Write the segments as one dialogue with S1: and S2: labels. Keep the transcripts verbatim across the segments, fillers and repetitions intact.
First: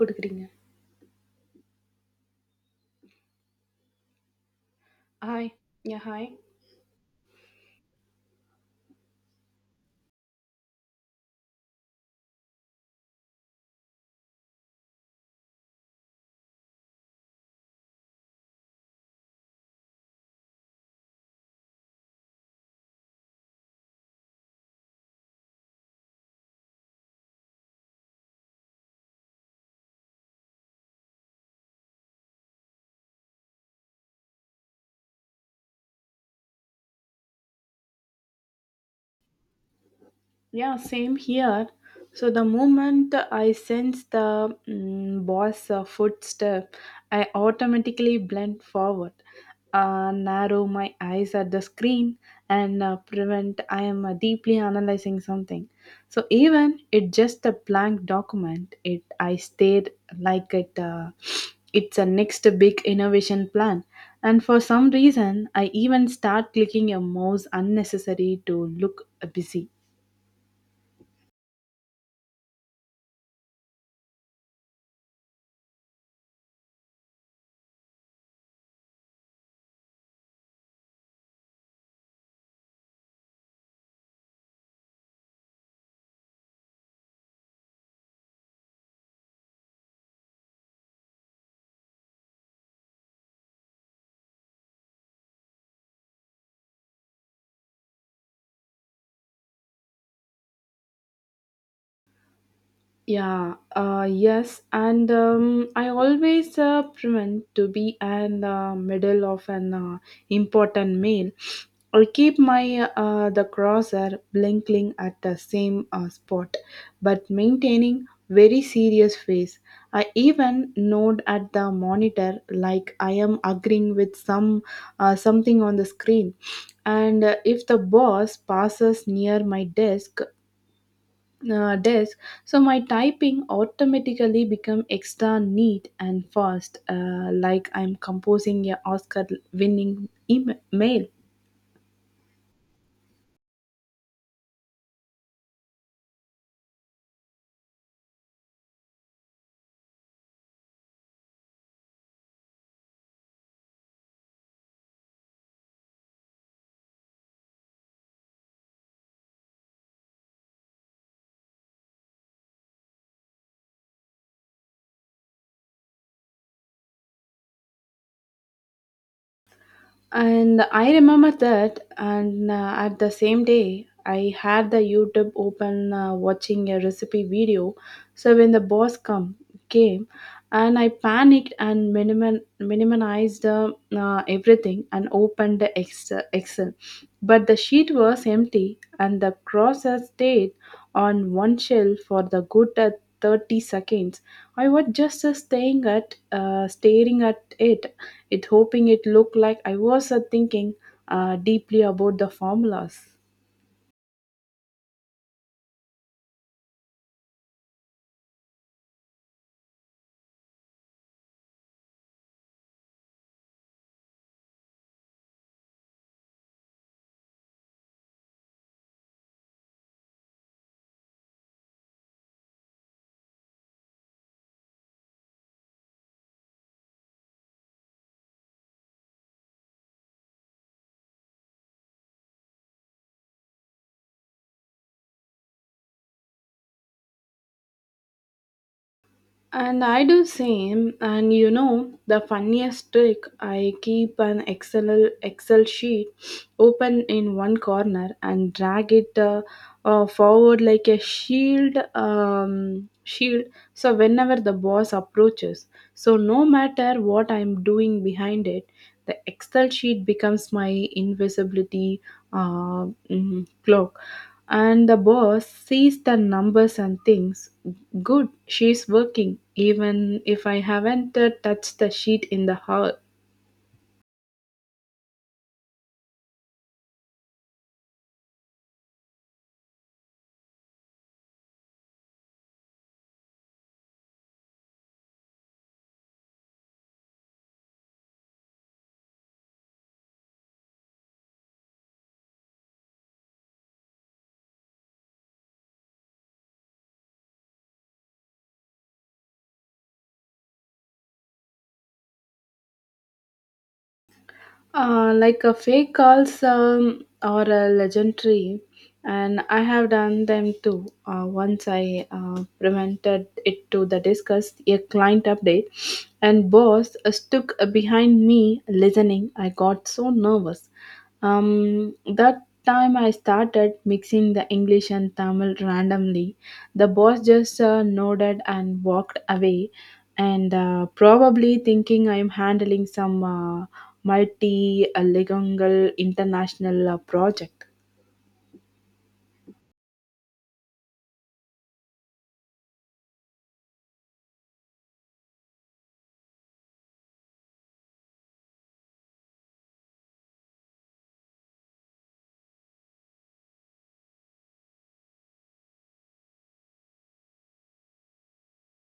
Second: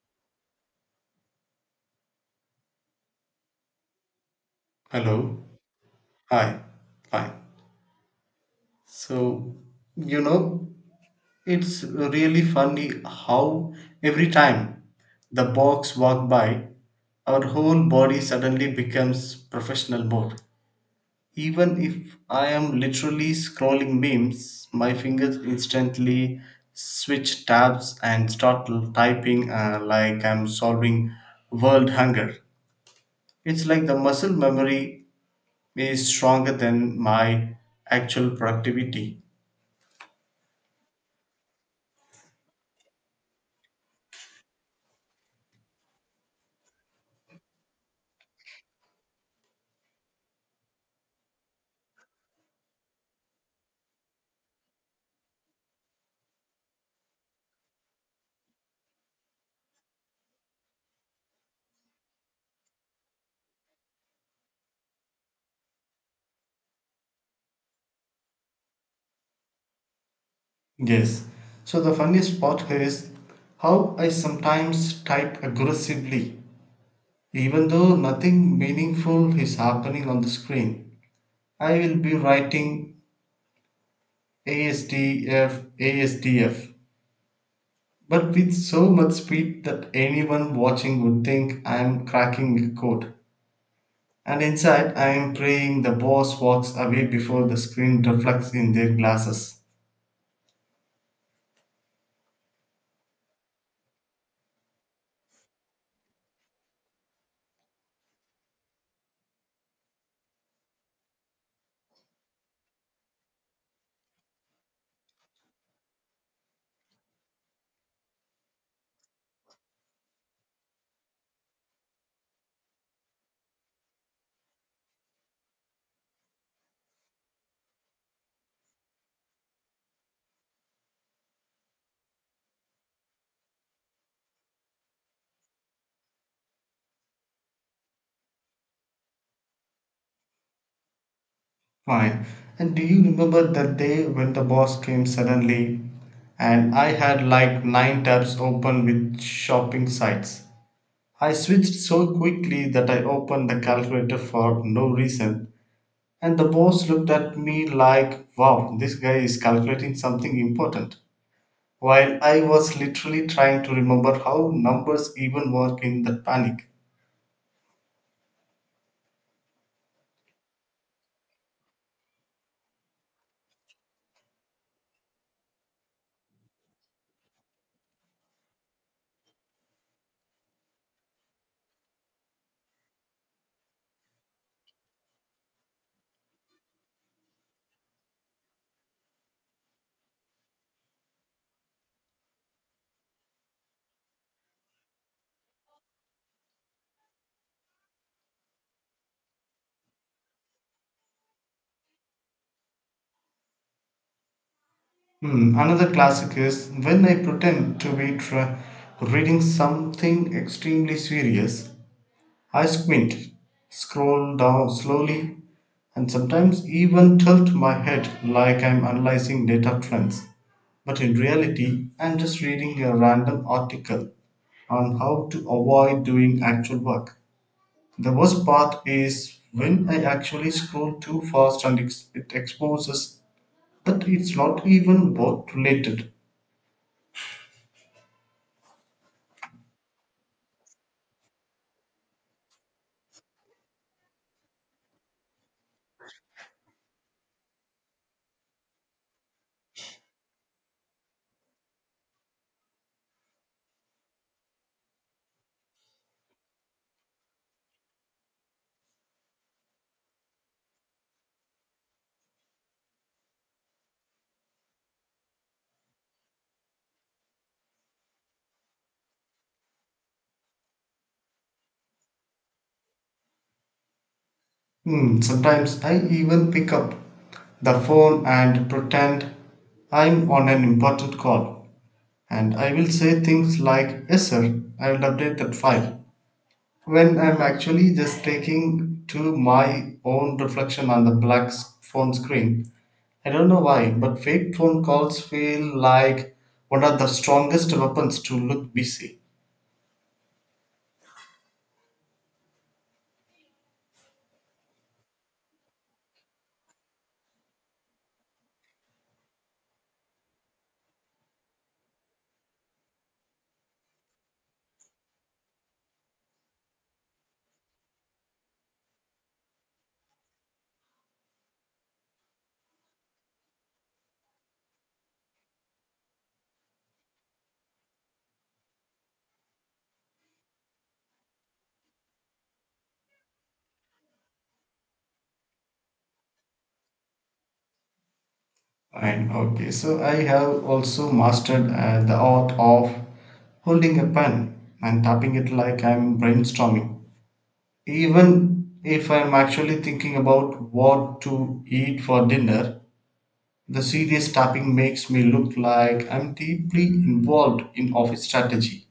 S1: குடுக்குறீங்க.
S2: Hello.
S1: Hi. Yeah hi.
S2: Hi. Hi. So, you know, it's really funny how every time the box walk by, our whole body suddenly becomes professional mode. Even if I am literally scrolling memes, my fingers instantly switch tabs and start typing uh, like I'm solving world hunger. It's like the muscle memory is stronger than my actual productivity.
S1: Yeah, same here. So the moment I sense the mm, boss uh, footstep, I automatically blend forward, uh, narrow my eyes at the screen, and uh, prevent I am uh, deeply analyzing something. So even it just a blank document, it I stared like it. Uh, it's a next big innovation plan. And for some reason, I even start clicking a mouse unnecessary to look uh, busy.
S2: Yes. So the funniest part is how I sometimes type aggressively. Even though nothing meaningful is happening on the screen, I will be writing A S D F, A S D F, but with so much speed that anyone watching would think I'm cracking a code. And inside, I am praying the boss walks away before the screen reflects in their glasses.
S1: Yeah, uh, yes, and um, I always uh, prevent to be in the middle of an uh, important mail or keep my uh, the crosser blinking at the same uh, spot, but maintaining very serious face. I even nod at the monitor like I am agreeing with some uh, something on the screen, and uh, if the boss passes near my desk uh, desk so my typing automatically become extra neat and fast uh, like I'm composing a oscar winning email.
S2: Fine. And do you remember that day when the boss came suddenly and I had like nine tabs open with shopping sites? I switched so quickly that I opened the calculator for no reason, and the boss looked at me like, wow, this guy is calculating something important. While I was literally trying to remember how numbers even work in that panic.
S1: And I remember that, and uh, at the same day, I had the YouTube open uh, watching a recipe video. So when the boss come came, and I panicked and minimum, minimized uh, uh, everything and opened the Excel. Excel. But the sheet was empty, and the cross has stayed on one shelf for the good at 30 seconds. I was just uh, staying at, uh, staring at it, it hoping it looked like I was uh, thinking uh, deeply about the formulas.
S2: Hmm, another classic is when I pretend to be tra- reading something extremely serious. I squint, scroll down slowly, and sometimes even tilt my head like I'm analyzing data trends. But in reality, I'm just reading a random article on how to avoid doing actual work. The worst part is when I actually scroll too fast and ex- it exposes that it's not even work related.
S1: And I do same. And you know, the funniest trick, I keep an Excel Excel sheet open in one corner and drag it uh, uh, forward like a shield. Um, shield. So whenever the boss approaches, so no matter what I'm doing behind it, the Excel sheet becomes my invisibility uh, mm, clock. And the boss sees the numbers and thinks, good, she's working, even if I haven't uh, touched the sheet in the hour.
S2: Hmm, sometimes I even pick up the phone and pretend I'm on an important call. And I will say things like, yes, sir, I will update that file. When I'm actually just taking to my own reflection on the black s- phone screen. I don't know why, but fake phone calls feel like one of the strongest weapons to look busy.
S1: Uh, like a fake calls um, are a legendary, and I have done them too. Uh, once I uh, prevented it to the discuss a client update, and boss uh, stuck behind me listening. I got so nervous. Um, that time I started mixing the English and Tamil randomly. The boss just uh, nodded and walked away and uh, probably thinking I am handling some uh, multi-legal international uh, project.
S2: And okay, so I have also mastered uh, the art of holding a pen and tapping it like I'm brainstorming. Even if I'm actually thinking about what to eat for dinner, the serious tapping makes me look like I'm deeply involved in office strategy.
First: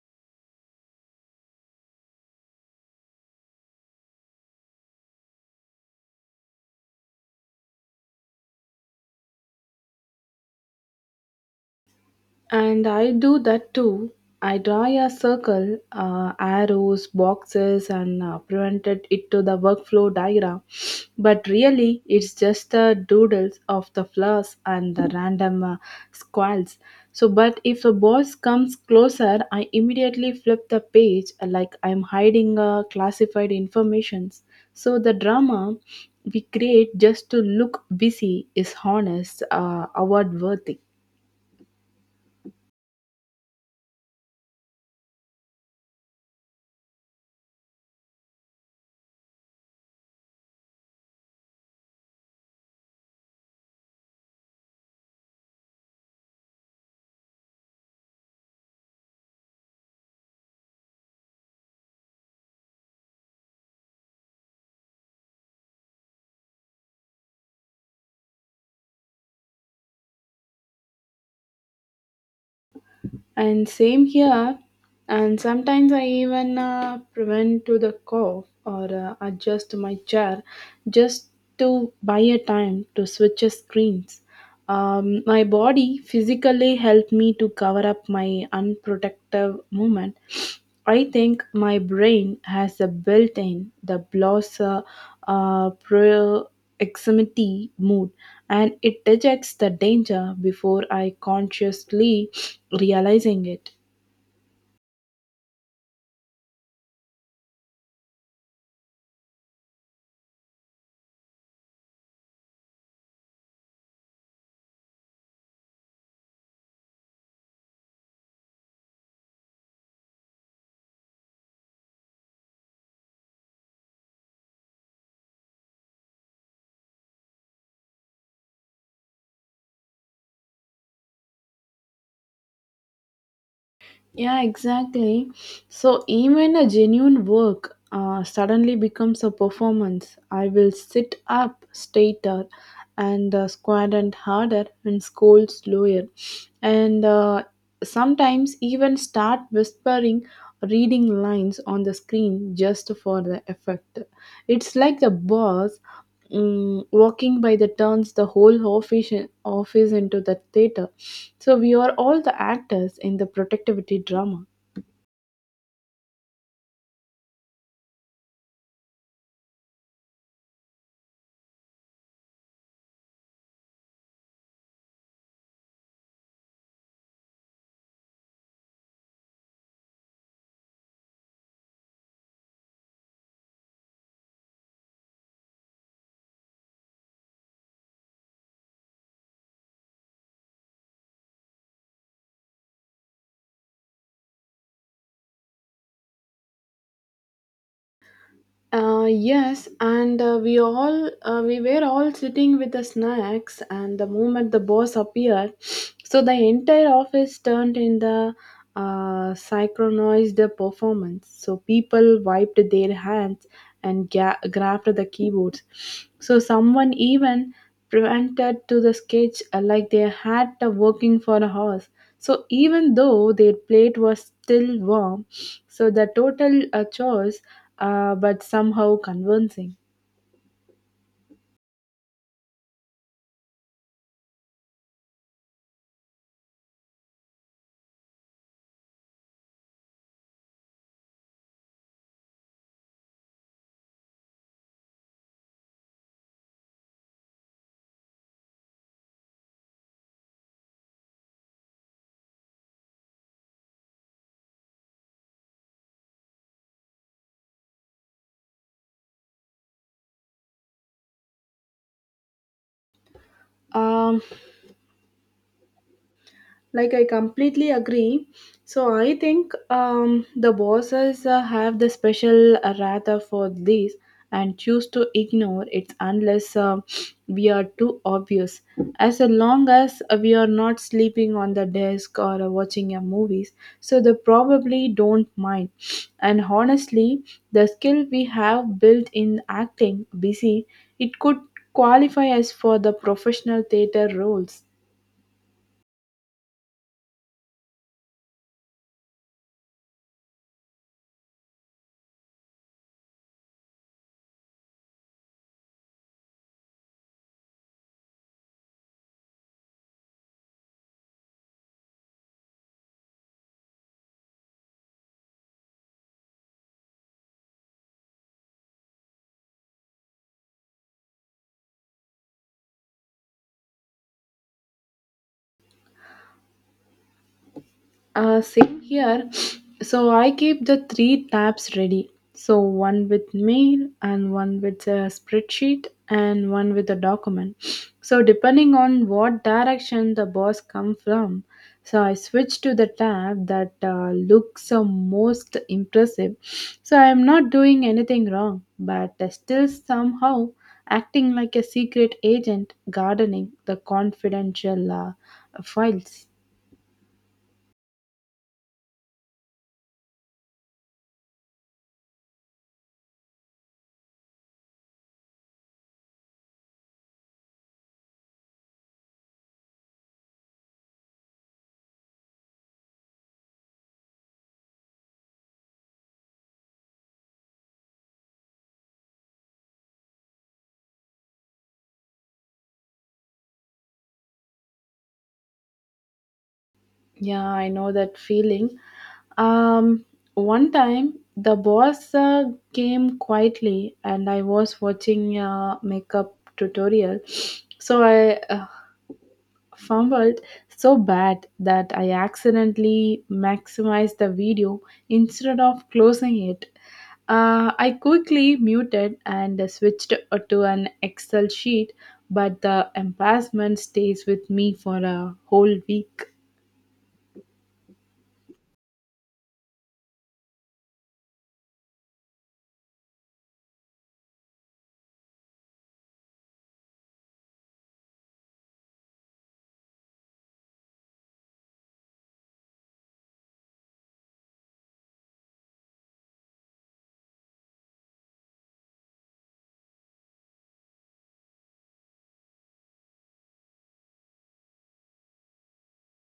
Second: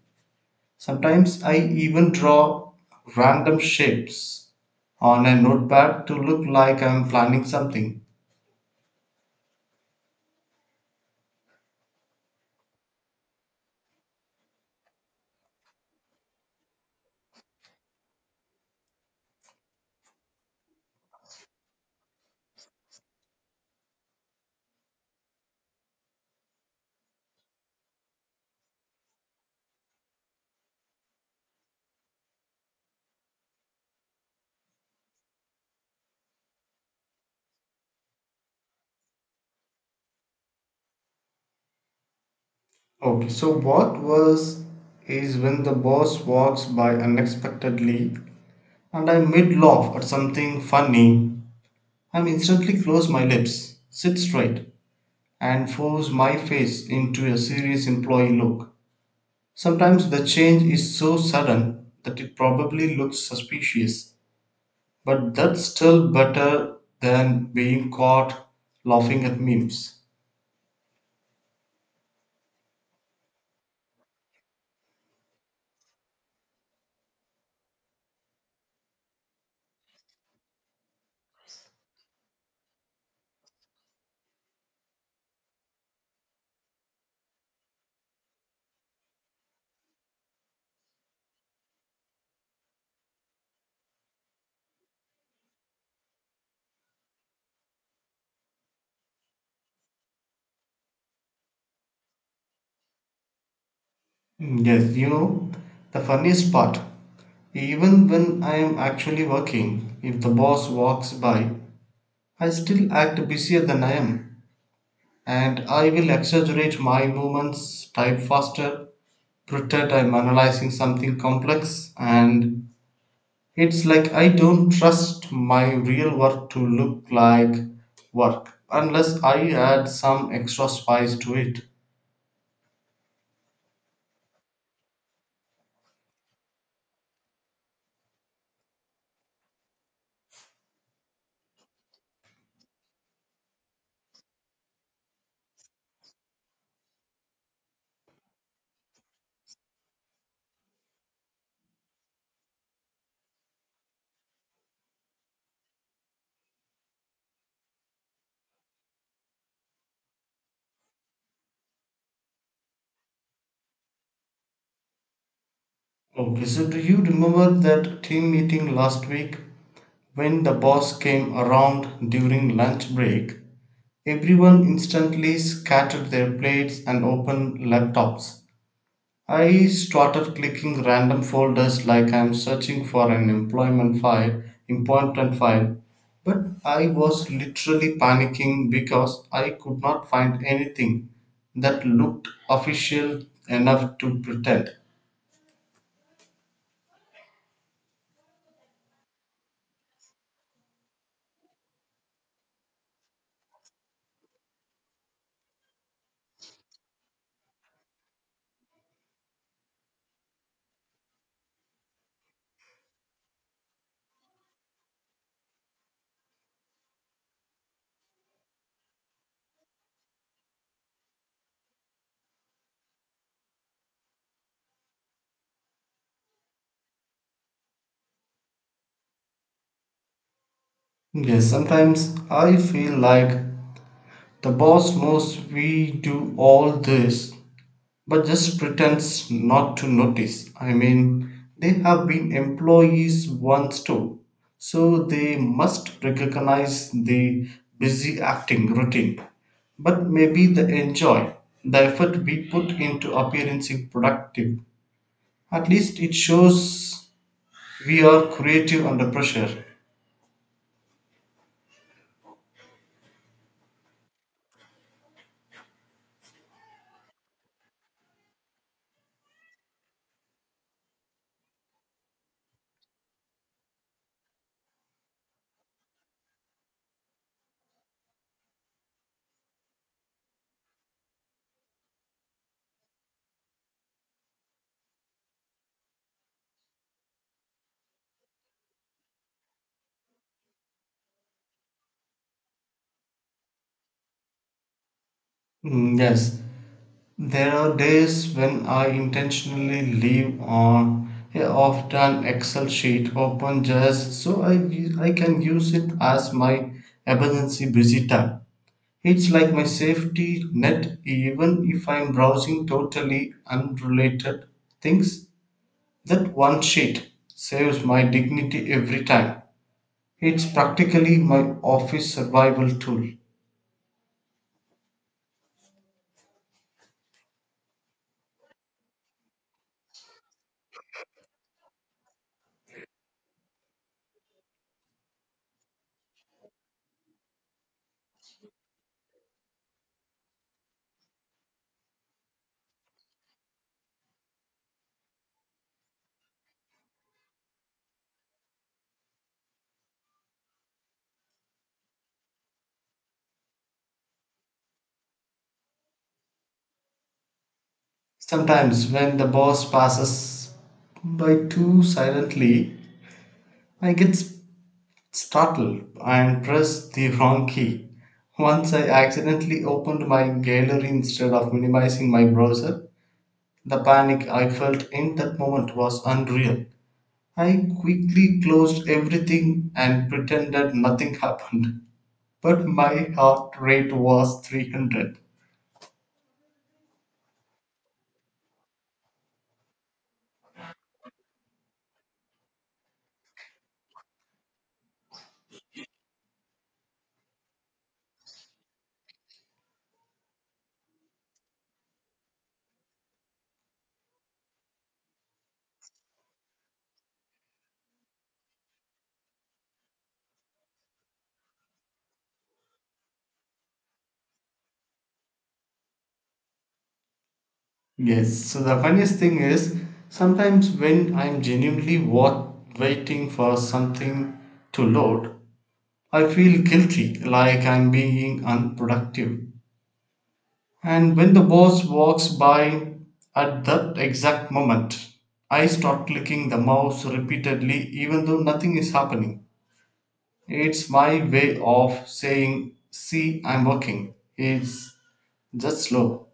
S2: Sometimes I even draw random shapes on a notepad to look like I'm planning something.
S1: And I do that too. I draw a circle, uh, arrows, boxes, and uh, presented it to the workflow diagram. But really, it's just the doodles of the flowers and the random uh, squirrels. So, but if a boss comes closer, I immediately flip the page uh, like I'm hiding uh, classified informations. So the drama we create just to look busy is honest, uh, award worthy.
S2: Okay, so what was is when the boss walks by unexpectedly and I mid laugh at something funny and instantly close my lips, sit straight, and force my face into a serious employee look. Sometimes the change is so sudden that it probably looks suspicious, but that's still better than being caught laughing at memes.
S1: And same here. And sometimes I even uh, prevent to the cough or uh, adjust my chair just to buy a time to switch a screens. Um, my body physically helped me to cover up my unprotective movement. I think my brain has a built in the blosser uh, proximity mood, and it detects the danger before I consciously realizing it.
S2: Mm, yes, you know, the funniest part, even when I am actually working, if the boss walks by, I still act busier than I am, and I will exaggerate my movements, type faster, pretend I'm analyzing something complex, and it's like I don't trust my real work to look like work unless I add some extra spice to it.
S1: Yeah, exactly. So even a genuine work uh, suddenly becomes a performance. I will sit up straighter and uh, square and harder and scold slower. And uh, sometimes even start whispering reading lines on the screen just for the effect. It's like the boss mm, walking by the turns the whole office office into the theater, so we are all the actors in the protectivity drama.
S2: Okay, so do you remember that team meeting last week when the boss came around during lunch break? Everyone instantly scattered their plates and opened laptops. I started clicking random folders like I'm searching for an employment file, important file. But I was literally panicking because I could not find anything that looked official enough to pretend.
S1: Uh, yes, and uh, we all uh, we were all sitting with the snacks, and the moment the boss appeared, so the entire office turned in the uh, synchronized performance. So people wiped their hands and ga- grabbed the keyboards. So someone even prevented to the sketch uh, like they had uh, working for a horse. So even though their plate was still warm, so the total a chores, uh, but somehow convincing.
S2: Yes, sometimes I feel like the boss knows we do all this but just pretends not to notice. I mean, they have been employees once too, so they must recognize the busy acting routine. But maybe they enjoy the effort we put into appearing productive. At least it shows we are creative under pressure.
S1: Um, like I completely agree, so I think um, the bosses uh, have the special uh, rather for this and choose to ignore it unless um we are too obvious. As long as we are not sleeping on the desk or uh, watching a movies, so they probably don't mind. And honestly, the skill we have built in acting busy, it could qualify us for the professional theater roles.
S2: Mm, yes, there are days when I intentionally leave on a off done Excel sheet open just so I I can use it as my emergency busy time. It's like my safety net, even if I'm browsing totally unrelated things. That one sheet saves my dignity every time. It's practically my office survival tool.
S1: Uh, same here. So I keep the three tabs ready. So one with mail and one with a spreadsheet and one with a document. So depending on what direction the boss come from, so I switch to the tab that uh, looks uh, most impressive. So I am not doing anything wrong, but uh, still somehow acting like a secret agent gardening the confidential uh, files.
S2: Sometimes, when the boss passes by too silently, I get s- startled and press the wrong key. Once I accidentally opened my gallery instead of minimizing my browser. The panic I felt in that moment was unreal. I quickly closed everything and pretended nothing happened. But my heart rate was three hundred.
S1: Yeah, I know that feeling. Um, One time, the boss uh, came quietly, and I was watching a makeup tutorial. So I uh, fumbled so bad that I accidentally maximized the video instead of closing it. Uh, I quickly muted and switched uh, to an Excel sheet, but the embarrassment stays with me for a whole week.
S2: Yes, so the funniest thing is sometimes when I'm genuinely wa- waiting for something to load, I feel guilty, like I'm being unproductive. And when the boss walks by at that exact moment, I start clicking the mouse repeatedly, even though nothing is happening. It's my way of saying, see, I'm working. It's just slow.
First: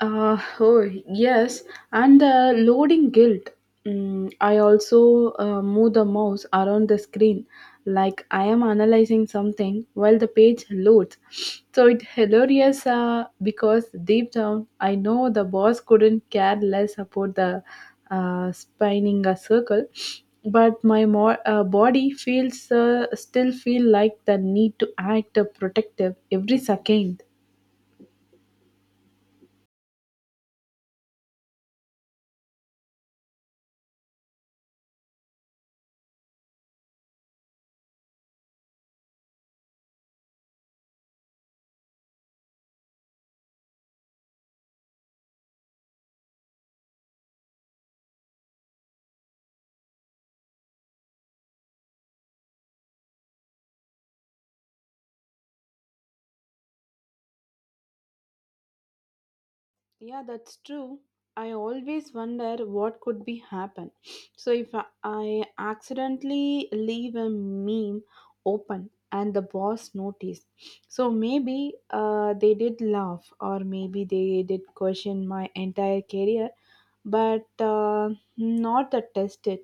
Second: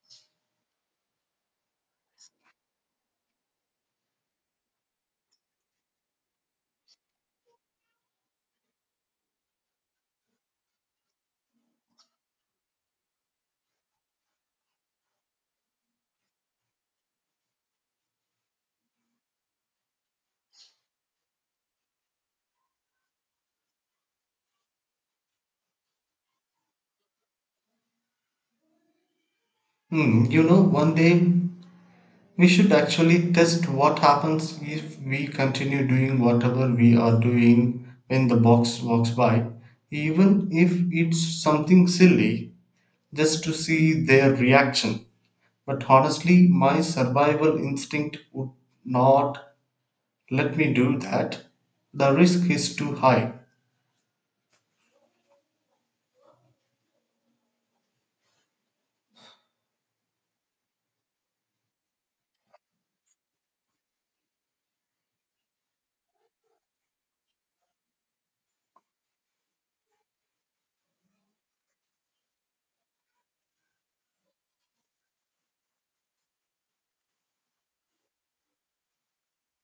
S1: Uh, oh, yes, and the loading guilt. Mm, I also uh, move the mouse around the screen like I am analyzing something while the page loads. So it's hilarious uh, because deep down I know the boss couldn't care less about the uh, spinning a circle, but my mo- uh, body feels uh, still feel like the need to act uh, protective every second.
S2: Hmm, you know, one day we should actually test what happens if we continue doing whatever we are doing when the box walks by, even if it's something silly, just to see their reaction. But honestly, my survival instinct would not let me do that. The risk is too high.
S1: Yeah, that's true. I always wonder what could be happen. So if I I accidentally leave a meme open and the boss noticed, so maybe uh, they did laugh or maybe they did question my entire career, but uh, not the tested.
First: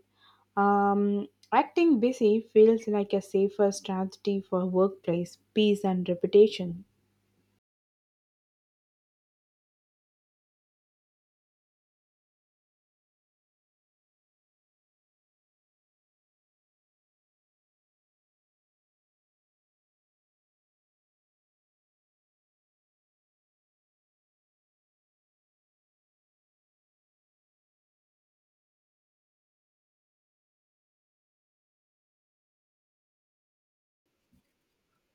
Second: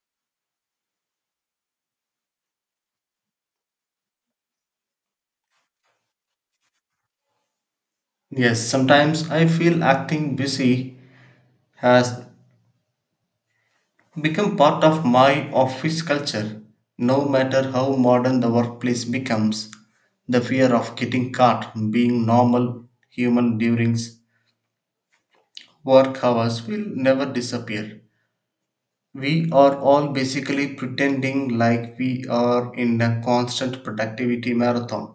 S1: Um, Acting busy feels like a safer strategy for workplace peace and reputation.
S2: Yes, sometimes I feel acting busy has become part of my office culture. No matter how modern the workplace becomes, the fear of getting caught being normal human during work hours will never disappear. We are all basically pretending like we are in a constant productivity marathon.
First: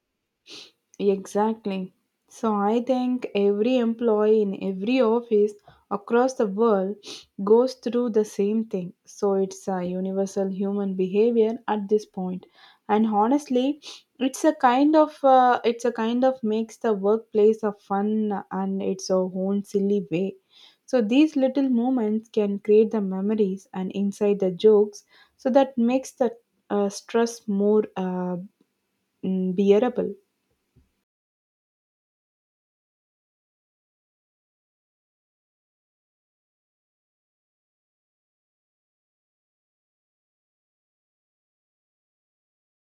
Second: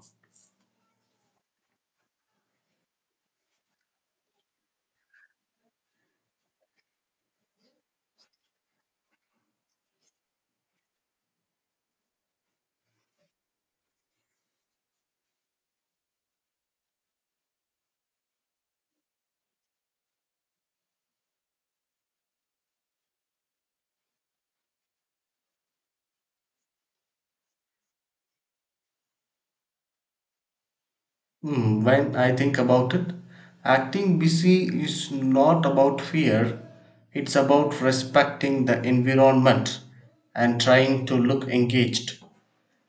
S1: Exactly. So I think every employee in every office across the world goes through the same thing. So it's a universal human behavior at this point. And honestly, it's a kind of uh, it's a kind of makes the workplace a fun and its a own silly way. So these little moments can create the memories and inside the jokes, so that makes the uh, stress more uh, mm, bearable.
S2: Hmm, when I think about it, acting busy is not about fear, it's about respecting the environment and trying to look engaged.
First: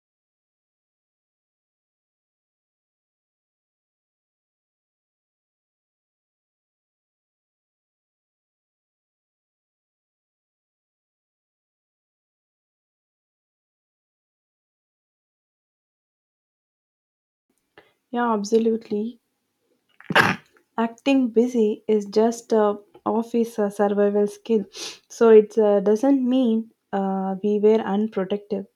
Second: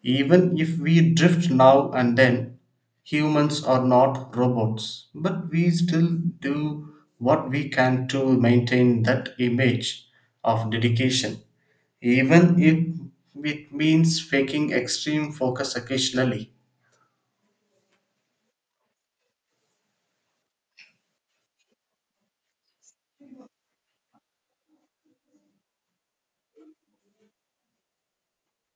S2: Even if we drift now and then, humans are not robots, but we still do what we can to maintain that image of dedication, even if it means faking extreme focus occasionally.
S1: Yeah, absolutely. Acting busy is just a office uh, survival skill, so it uh, doesn't mean uh, we were unprotective,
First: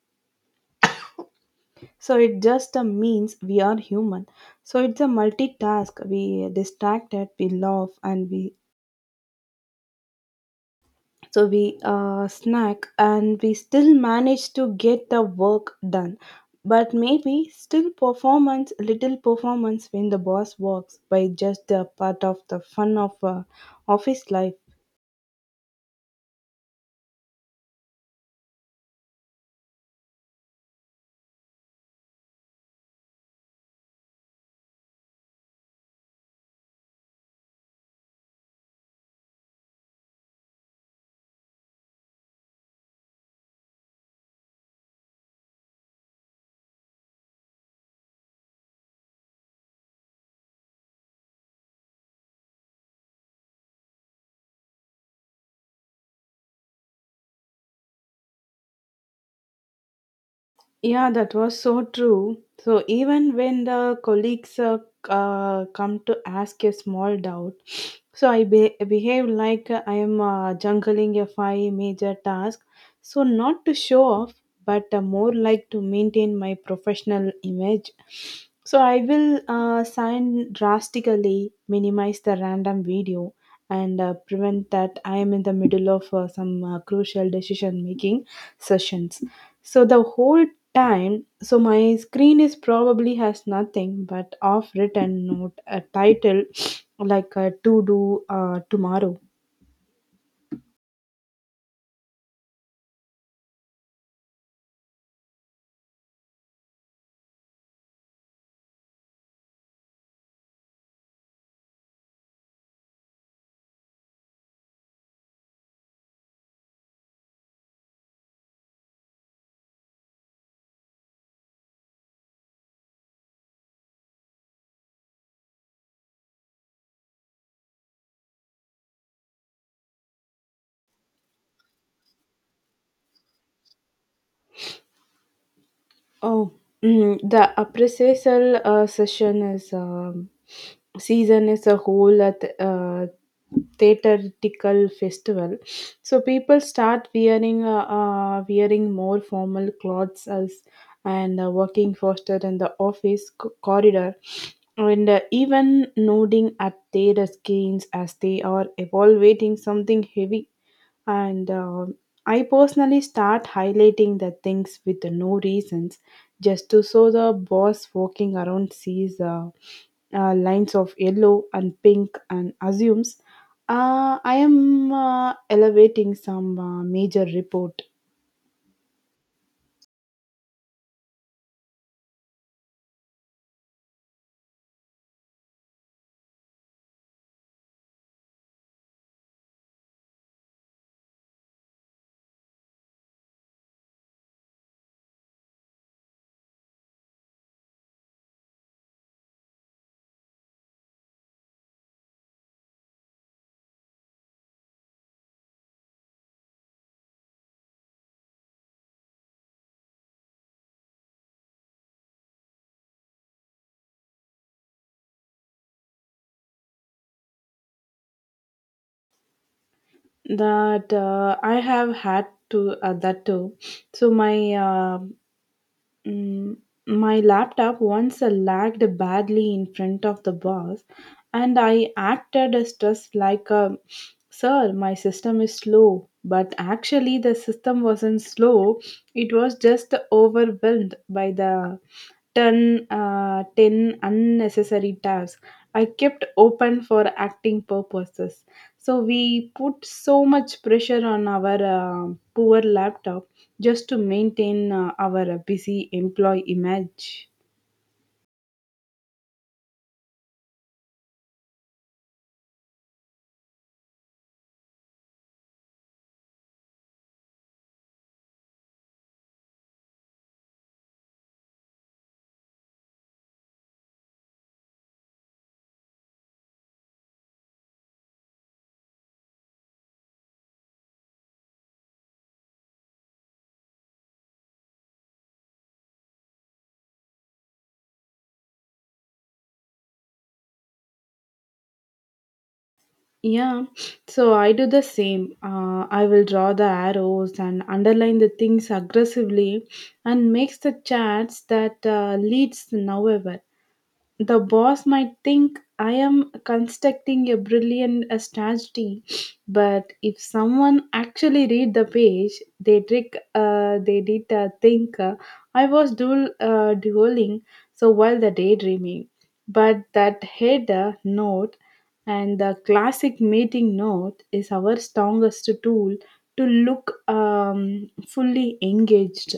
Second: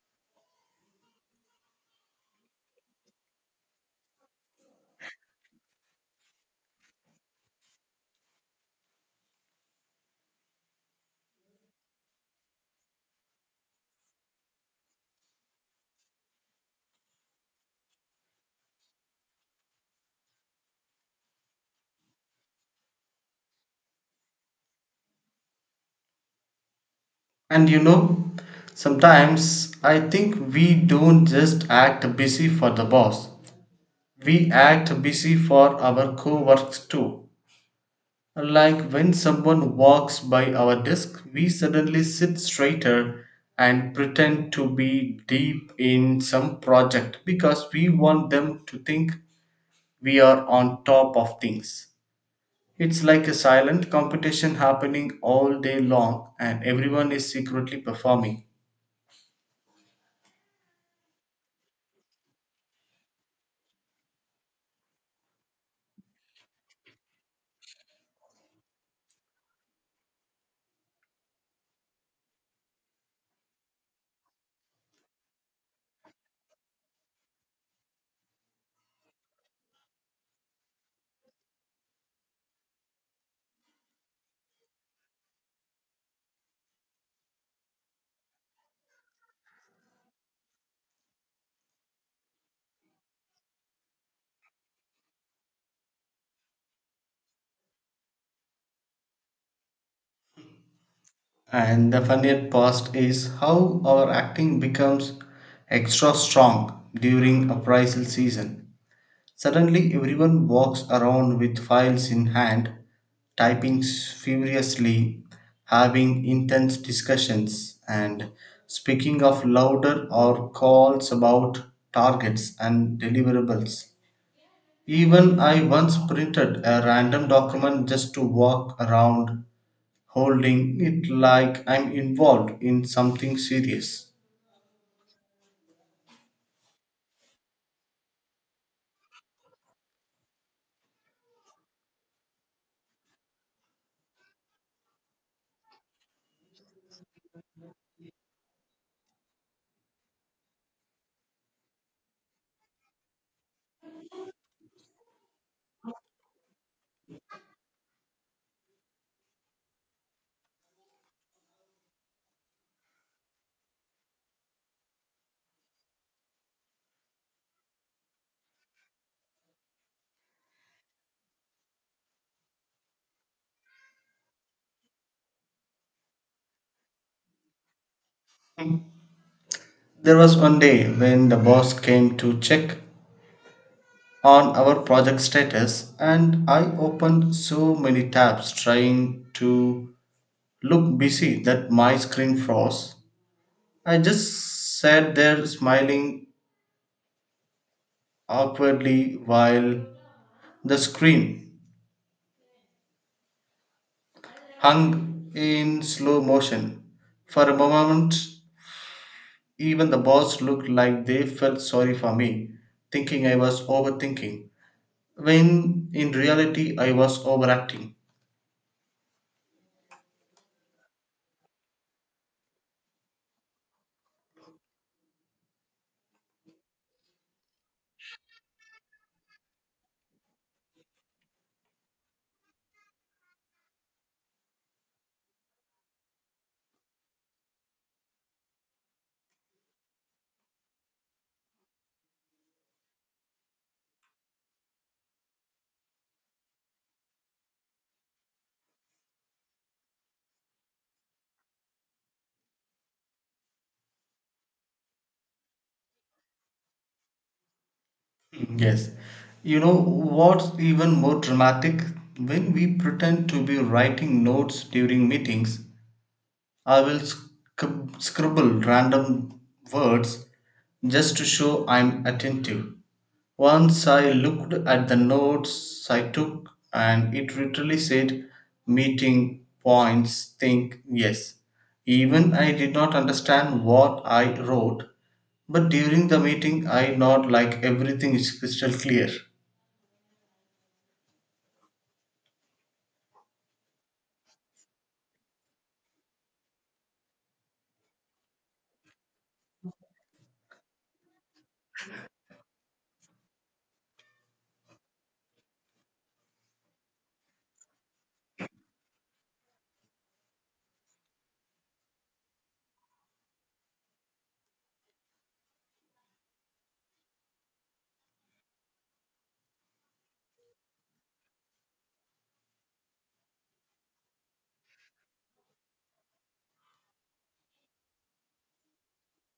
S1: so it just uh, means we are human. So it's a multitask, we distracted, we laugh, and we, so we uh, snack and we still manage to get the work done. But maybe still performance, little performance when the boss walks by, just a part of the fun of uh, office life.
S2: And you know, sometimes I think we don't just act busy for the boss, we act busy for our co works too. Like when someone walks by our desk, we suddenly sit straighter and pretend to be deep in some project because we want them to think we are on top of things. It's like a silent competition happening all day long, and everyone is secretly performing.
S1: Yeah, that was so true. So even when the colleagues uh, uh, come to ask a small doubt, so I be- behave like I am uh, juggling a five major task. So not to show off, but uh, more like to maintain my professional image. So I will uh, sign drastically, minimize the random video, and uh, prevent that I am in the middle of uh, some uh, crucial decision making sessions. So the whole time, so my screen is probably has nothing but off written note a title like a to do uh, tomorrow.
S2: And the funniest part is how our acting becomes extra strong during appraisal season. Suddenly, everyone walks around with files in hand, typing s- furiously, having intense discussions, and speaking of louder or calls about targets and deliverables. Even I once printed a random document just to walk around holding it like I'm involved in something serious.
S1: Oh mm, the appraisal uh, session is um, season is a whole at uh, theatrical festival. So people start wearing uh, uh, wearing more formal clothes, as and uh, working faster in the office c- corridor, and uh, even nodding at their screens as they are evaluating something heavy. And um I personally start highlighting the things with no reasons, just to so the boss walking around sees uh, uh, lines of yellow and pink and assumes uh, I am uh, elevating some uh, major report.
S2: There was one day when the boss came to check on our project status, and I opened so many tabs trying to look busy that my screen froze. I just sat there smiling awkwardly while the screen hung in slow motion. For a moment, even the boss looked like they felt sorry for me, thinking I was overthinking, when in reality I was overacting.
S1: That uh, I have had to uh, that too. So my uh, Mm, my laptop once lagged badly in front of the boss, and I acted stressed like a sir, my system is slow. But actually, the system wasn't slow, it was just overwhelmed by the ten, uh, ten unnecessary tabs I kept open for acting purposes. So, we put so much pressure on our uh, poor laptop just to maintain uh, our busy employee image.
S2: Yes. You know what's even more dramatic? When we pretend to be writing notes during meetings, I will scrib- scribble random words just to show I'm attentive. Once I looked at the notes I took, and it literally said meeting points, think, yes. Even I did not understand what I wrote, but during the meeting I nod like everything is crystal clear.
S1: Yeah, so I do the same. Uh, I will draw the arrows and underline the things aggressively and makes the chats that uh, leads nowhere. The boss might think I am constructing a brilliant uh, strategy, but if someone actually read the page, they trick, uh, they did uh, think uh, I was dual, uh, dueling. So while the daydreaming, but that header note and the classic meeting note is our strongest tool to look um, fully engaged.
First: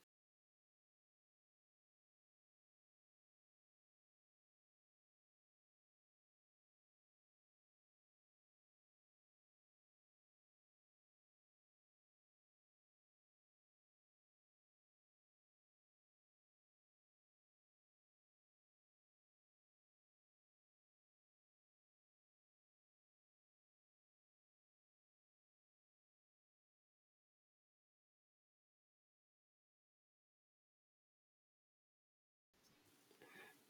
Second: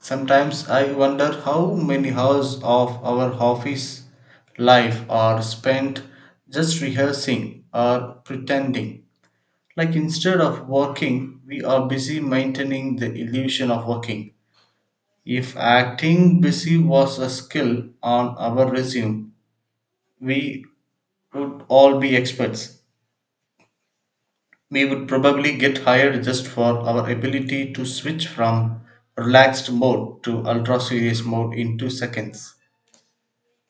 S2: Sometimes I wonder how many hours of our office life are spent just rehearsing or pretending. Like instead of working, we are busy maintaining the illusion of working. If acting busy was a skill on our resume, we would all be experts. We would probably get hired just for our ability to switch from relaxed mode to ultra serious mode in two seconds.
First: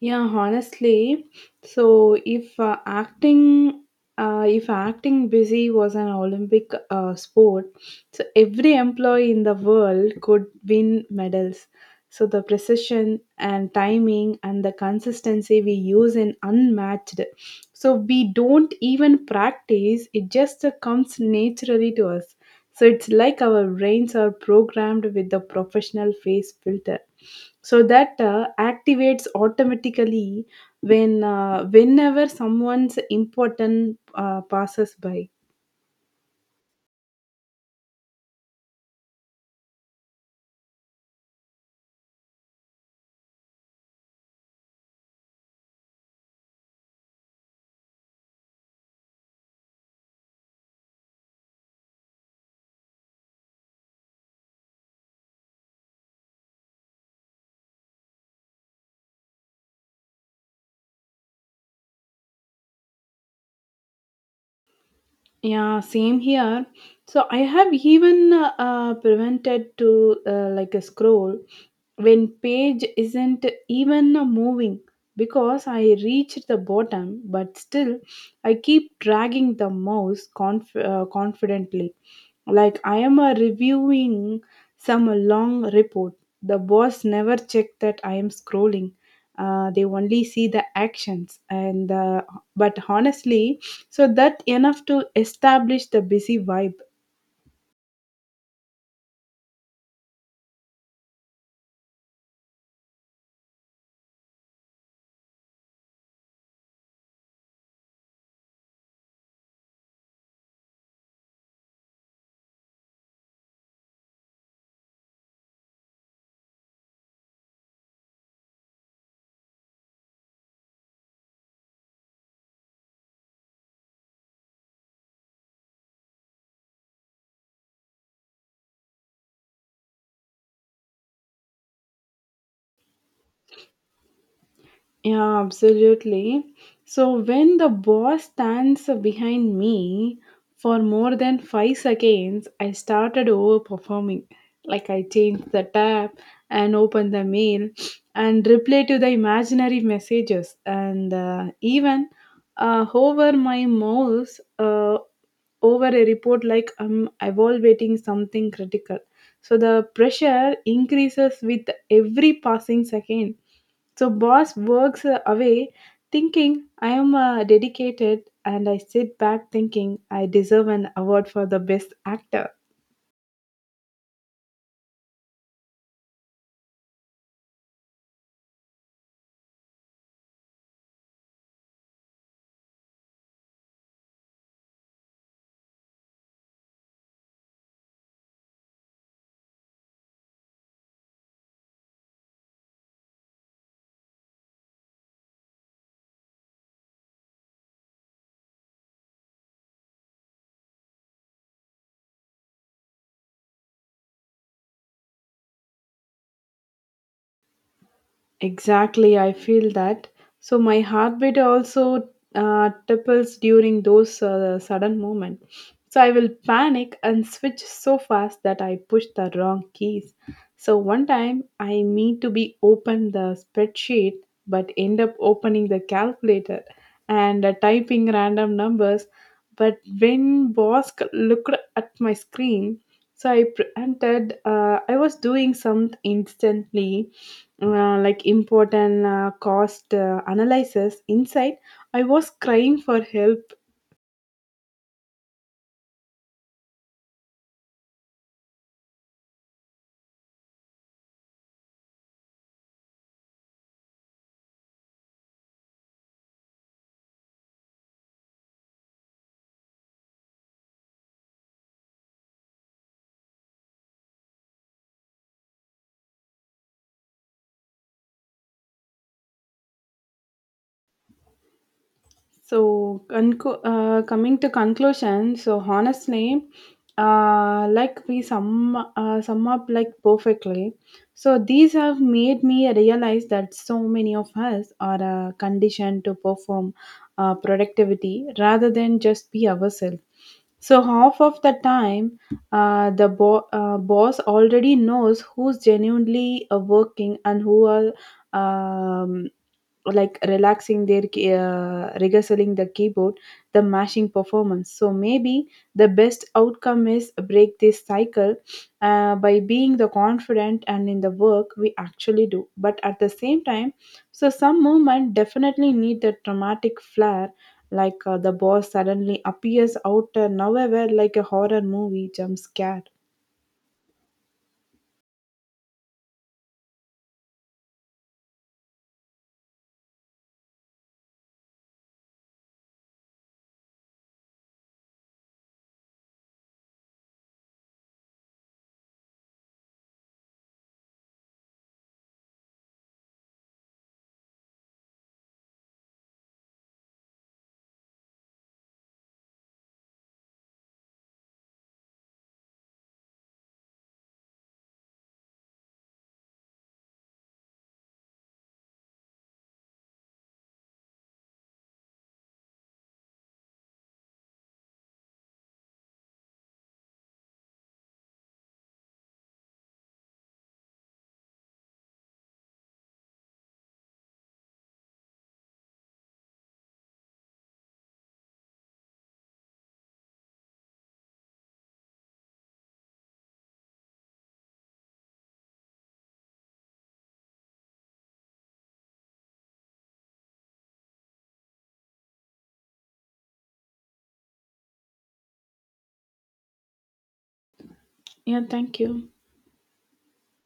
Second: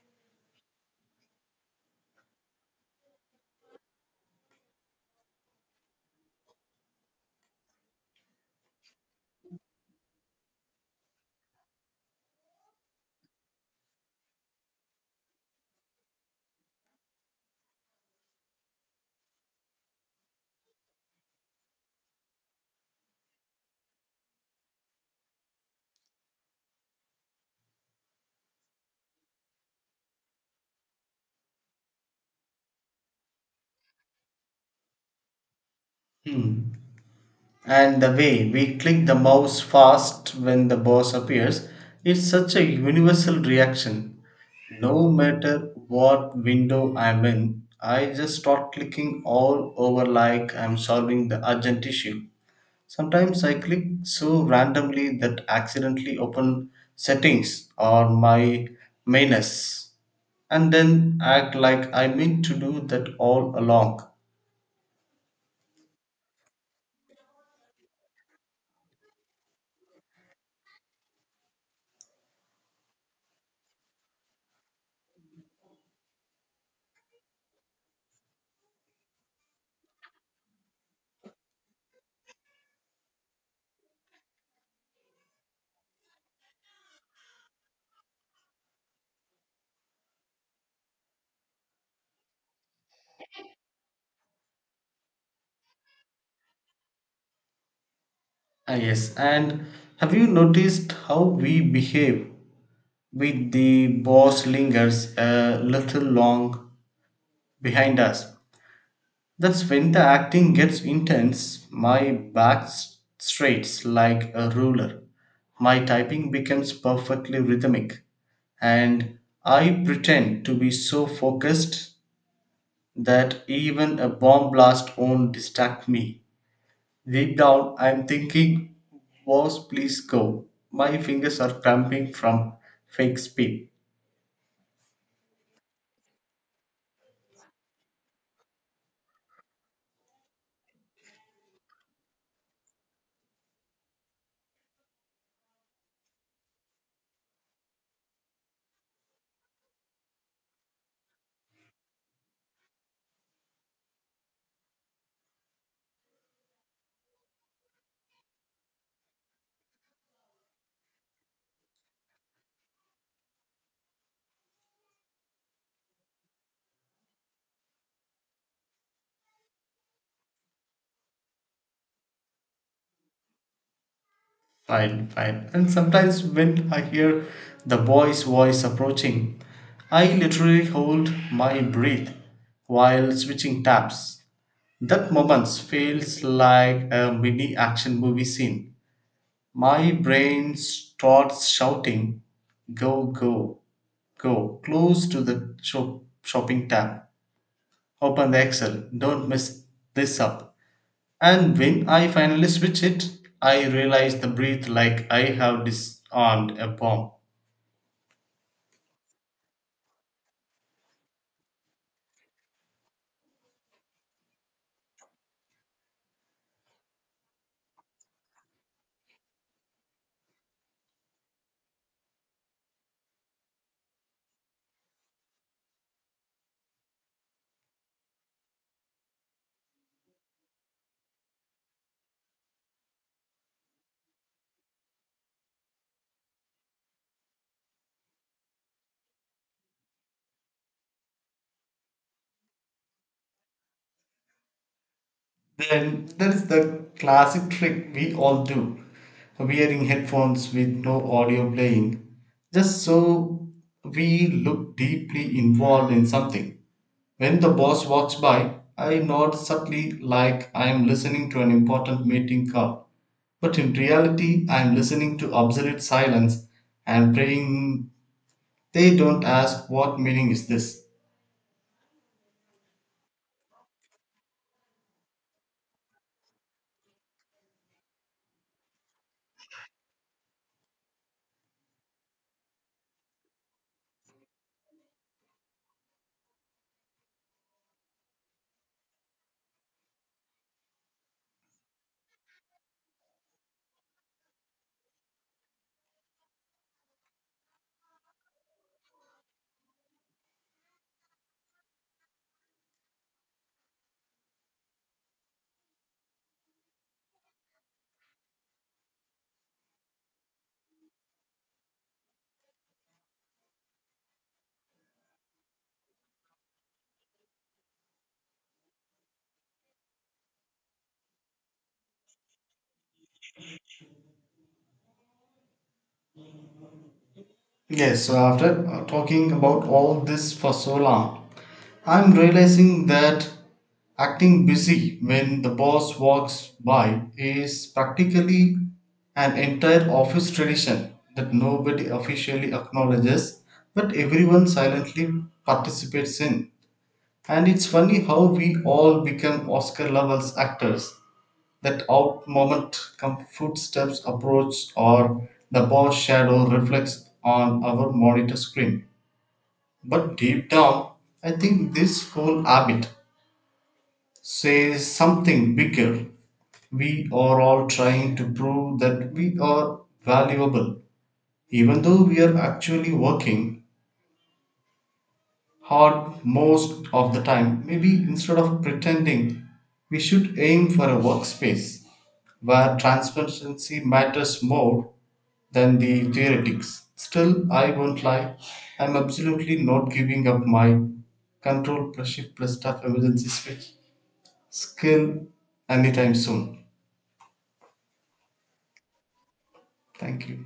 S1: Yeah, honestly, so if uh, acting uh, if acting busy was an Olympic uh, sport, so every employee in the world could win medals. So the precision and timing and the consistency we use in unmatched. So we don't even practice; it just uh, comes naturally to us. So it's like our brains are programmed with the professional face filter. So that uh, activates automatically when uh, whenever someone's important uh, passes by.
S2: Hmm. And the way we click the mouse fast when the boss appears, it's such a universal reaction. No matter what window I'm in, I just start clicking all over like I'm solving the urgent issue. Sometimes I click so randomly that accidentally open settings or my menus and then act like I meant to do that all along.
S1: Yeah, same here. So I have even uh, uh, prevented to uh, like a scroll when page isn't even moving because I reached the bottom, but still I keep dragging the mouse conf- uh, confidently. Like I am uh, reviewing some long report. The boss never checked that I am scrolling, uh, they only see the actions, and uh, but honestly, so that enough to establish the busy vibe.
S2: Ah, yes, and have you noticed how we behave with the boss lingers a little long behind us? That's when the acting gets intense. My back s- straights like a ruler. My typing becomes perfectly rhythmic, and I pretend to be so focused that even a bomb blast won't distract me. Deep down, I'm thinking, boss, please go. My fingers are cramping from fake speed.
S1: Yeah, absolutely. So when the boss stands behind me for more than five seconds, I started overperforming. Like I changed the tab and opened the mail and replied to the imaginary messages and uh, even uh, hover my mouse uh, over a report like I'm evaluating something critical. So the pressure increases with every passing second, so boss works uh, away thinking I am uh, dedicated, and I sit back thinking I deserve an award for the best actor.
S2: Fine, fine. And sometimes when I hear the boy's voice approaching, I literally hold my breath while switching tabs. That moment feels like a mini action movie scene. My brain starts shouting, go, go, go, close to the shop- shopping tab. Open the Excel, don't mess this up. And when I finally switch it, I realize the breath like I have disarmed a bomb.
S1: Exactly, I feel that. So my heartbeat also uh, triples during those uh, sudden moments. So I will panic and switch so fast that I push the wrong keys. So one time I mean to be open the spreadsheet but end up opening the calculator and uh, typing random numbers. But when boss c- looked at my screen, so I pretended uh, I was doing something instantly uh, like important uh, cost uh, analysis. Inside, I was crying for help.
S2: Then there is the classic trick we all do, wearing headphones with no audio playing just so we look deeply involved in something. When the boss walks by, I nod subtly like I am listening to an important meeting call, but in reality I am listening to obsolete silence and praying they don't ask what meaning is this.
S1: So, conclu- uh, coming to conclusion, so honestly, uh, like we sum uh, sum up like perfectly. So these have made me realize that so many of us are uh, conditioned to perform uh, productivity rather than just be ourselves. So half of the time, uh, the bo- uh, boss already knows who's genuinely uh, working and who are um, like relaxing their key- uh, rehearsing the keyboard the mashing performance. So maybe the best outcome is break this cycle uh, by being the confident and in the work we actually do, but at the same time, so some movement definitely need the dramatic flair, like uh, the boss suddenly appears out uh, nowhere like a horror movie jump scare.
S2: Yes, so after uh, talking about all this for so long, I'm realizing that acting busy when the boss walks by is practically an entire office tradition that nobody officially acknowledges but everyone silently participates in. And it's funny how we all become Oscar levels actors that out moment come footsteps approach or the boss shadow reflects on our monitor screen. But deep down, I think this whole habit say something bigger. We are all trying to prove that we are valuable, even though we are actually working hard most of the time. Maybe instead of pretending, we should aim for a workspace where transparency matters more than the theoretics. Still, I won't lie, I'm absolutely not giving up my control plus shift plus staff emergency switch skill anytime soon.
S1: Yeah, thank you.
S2: Thank you.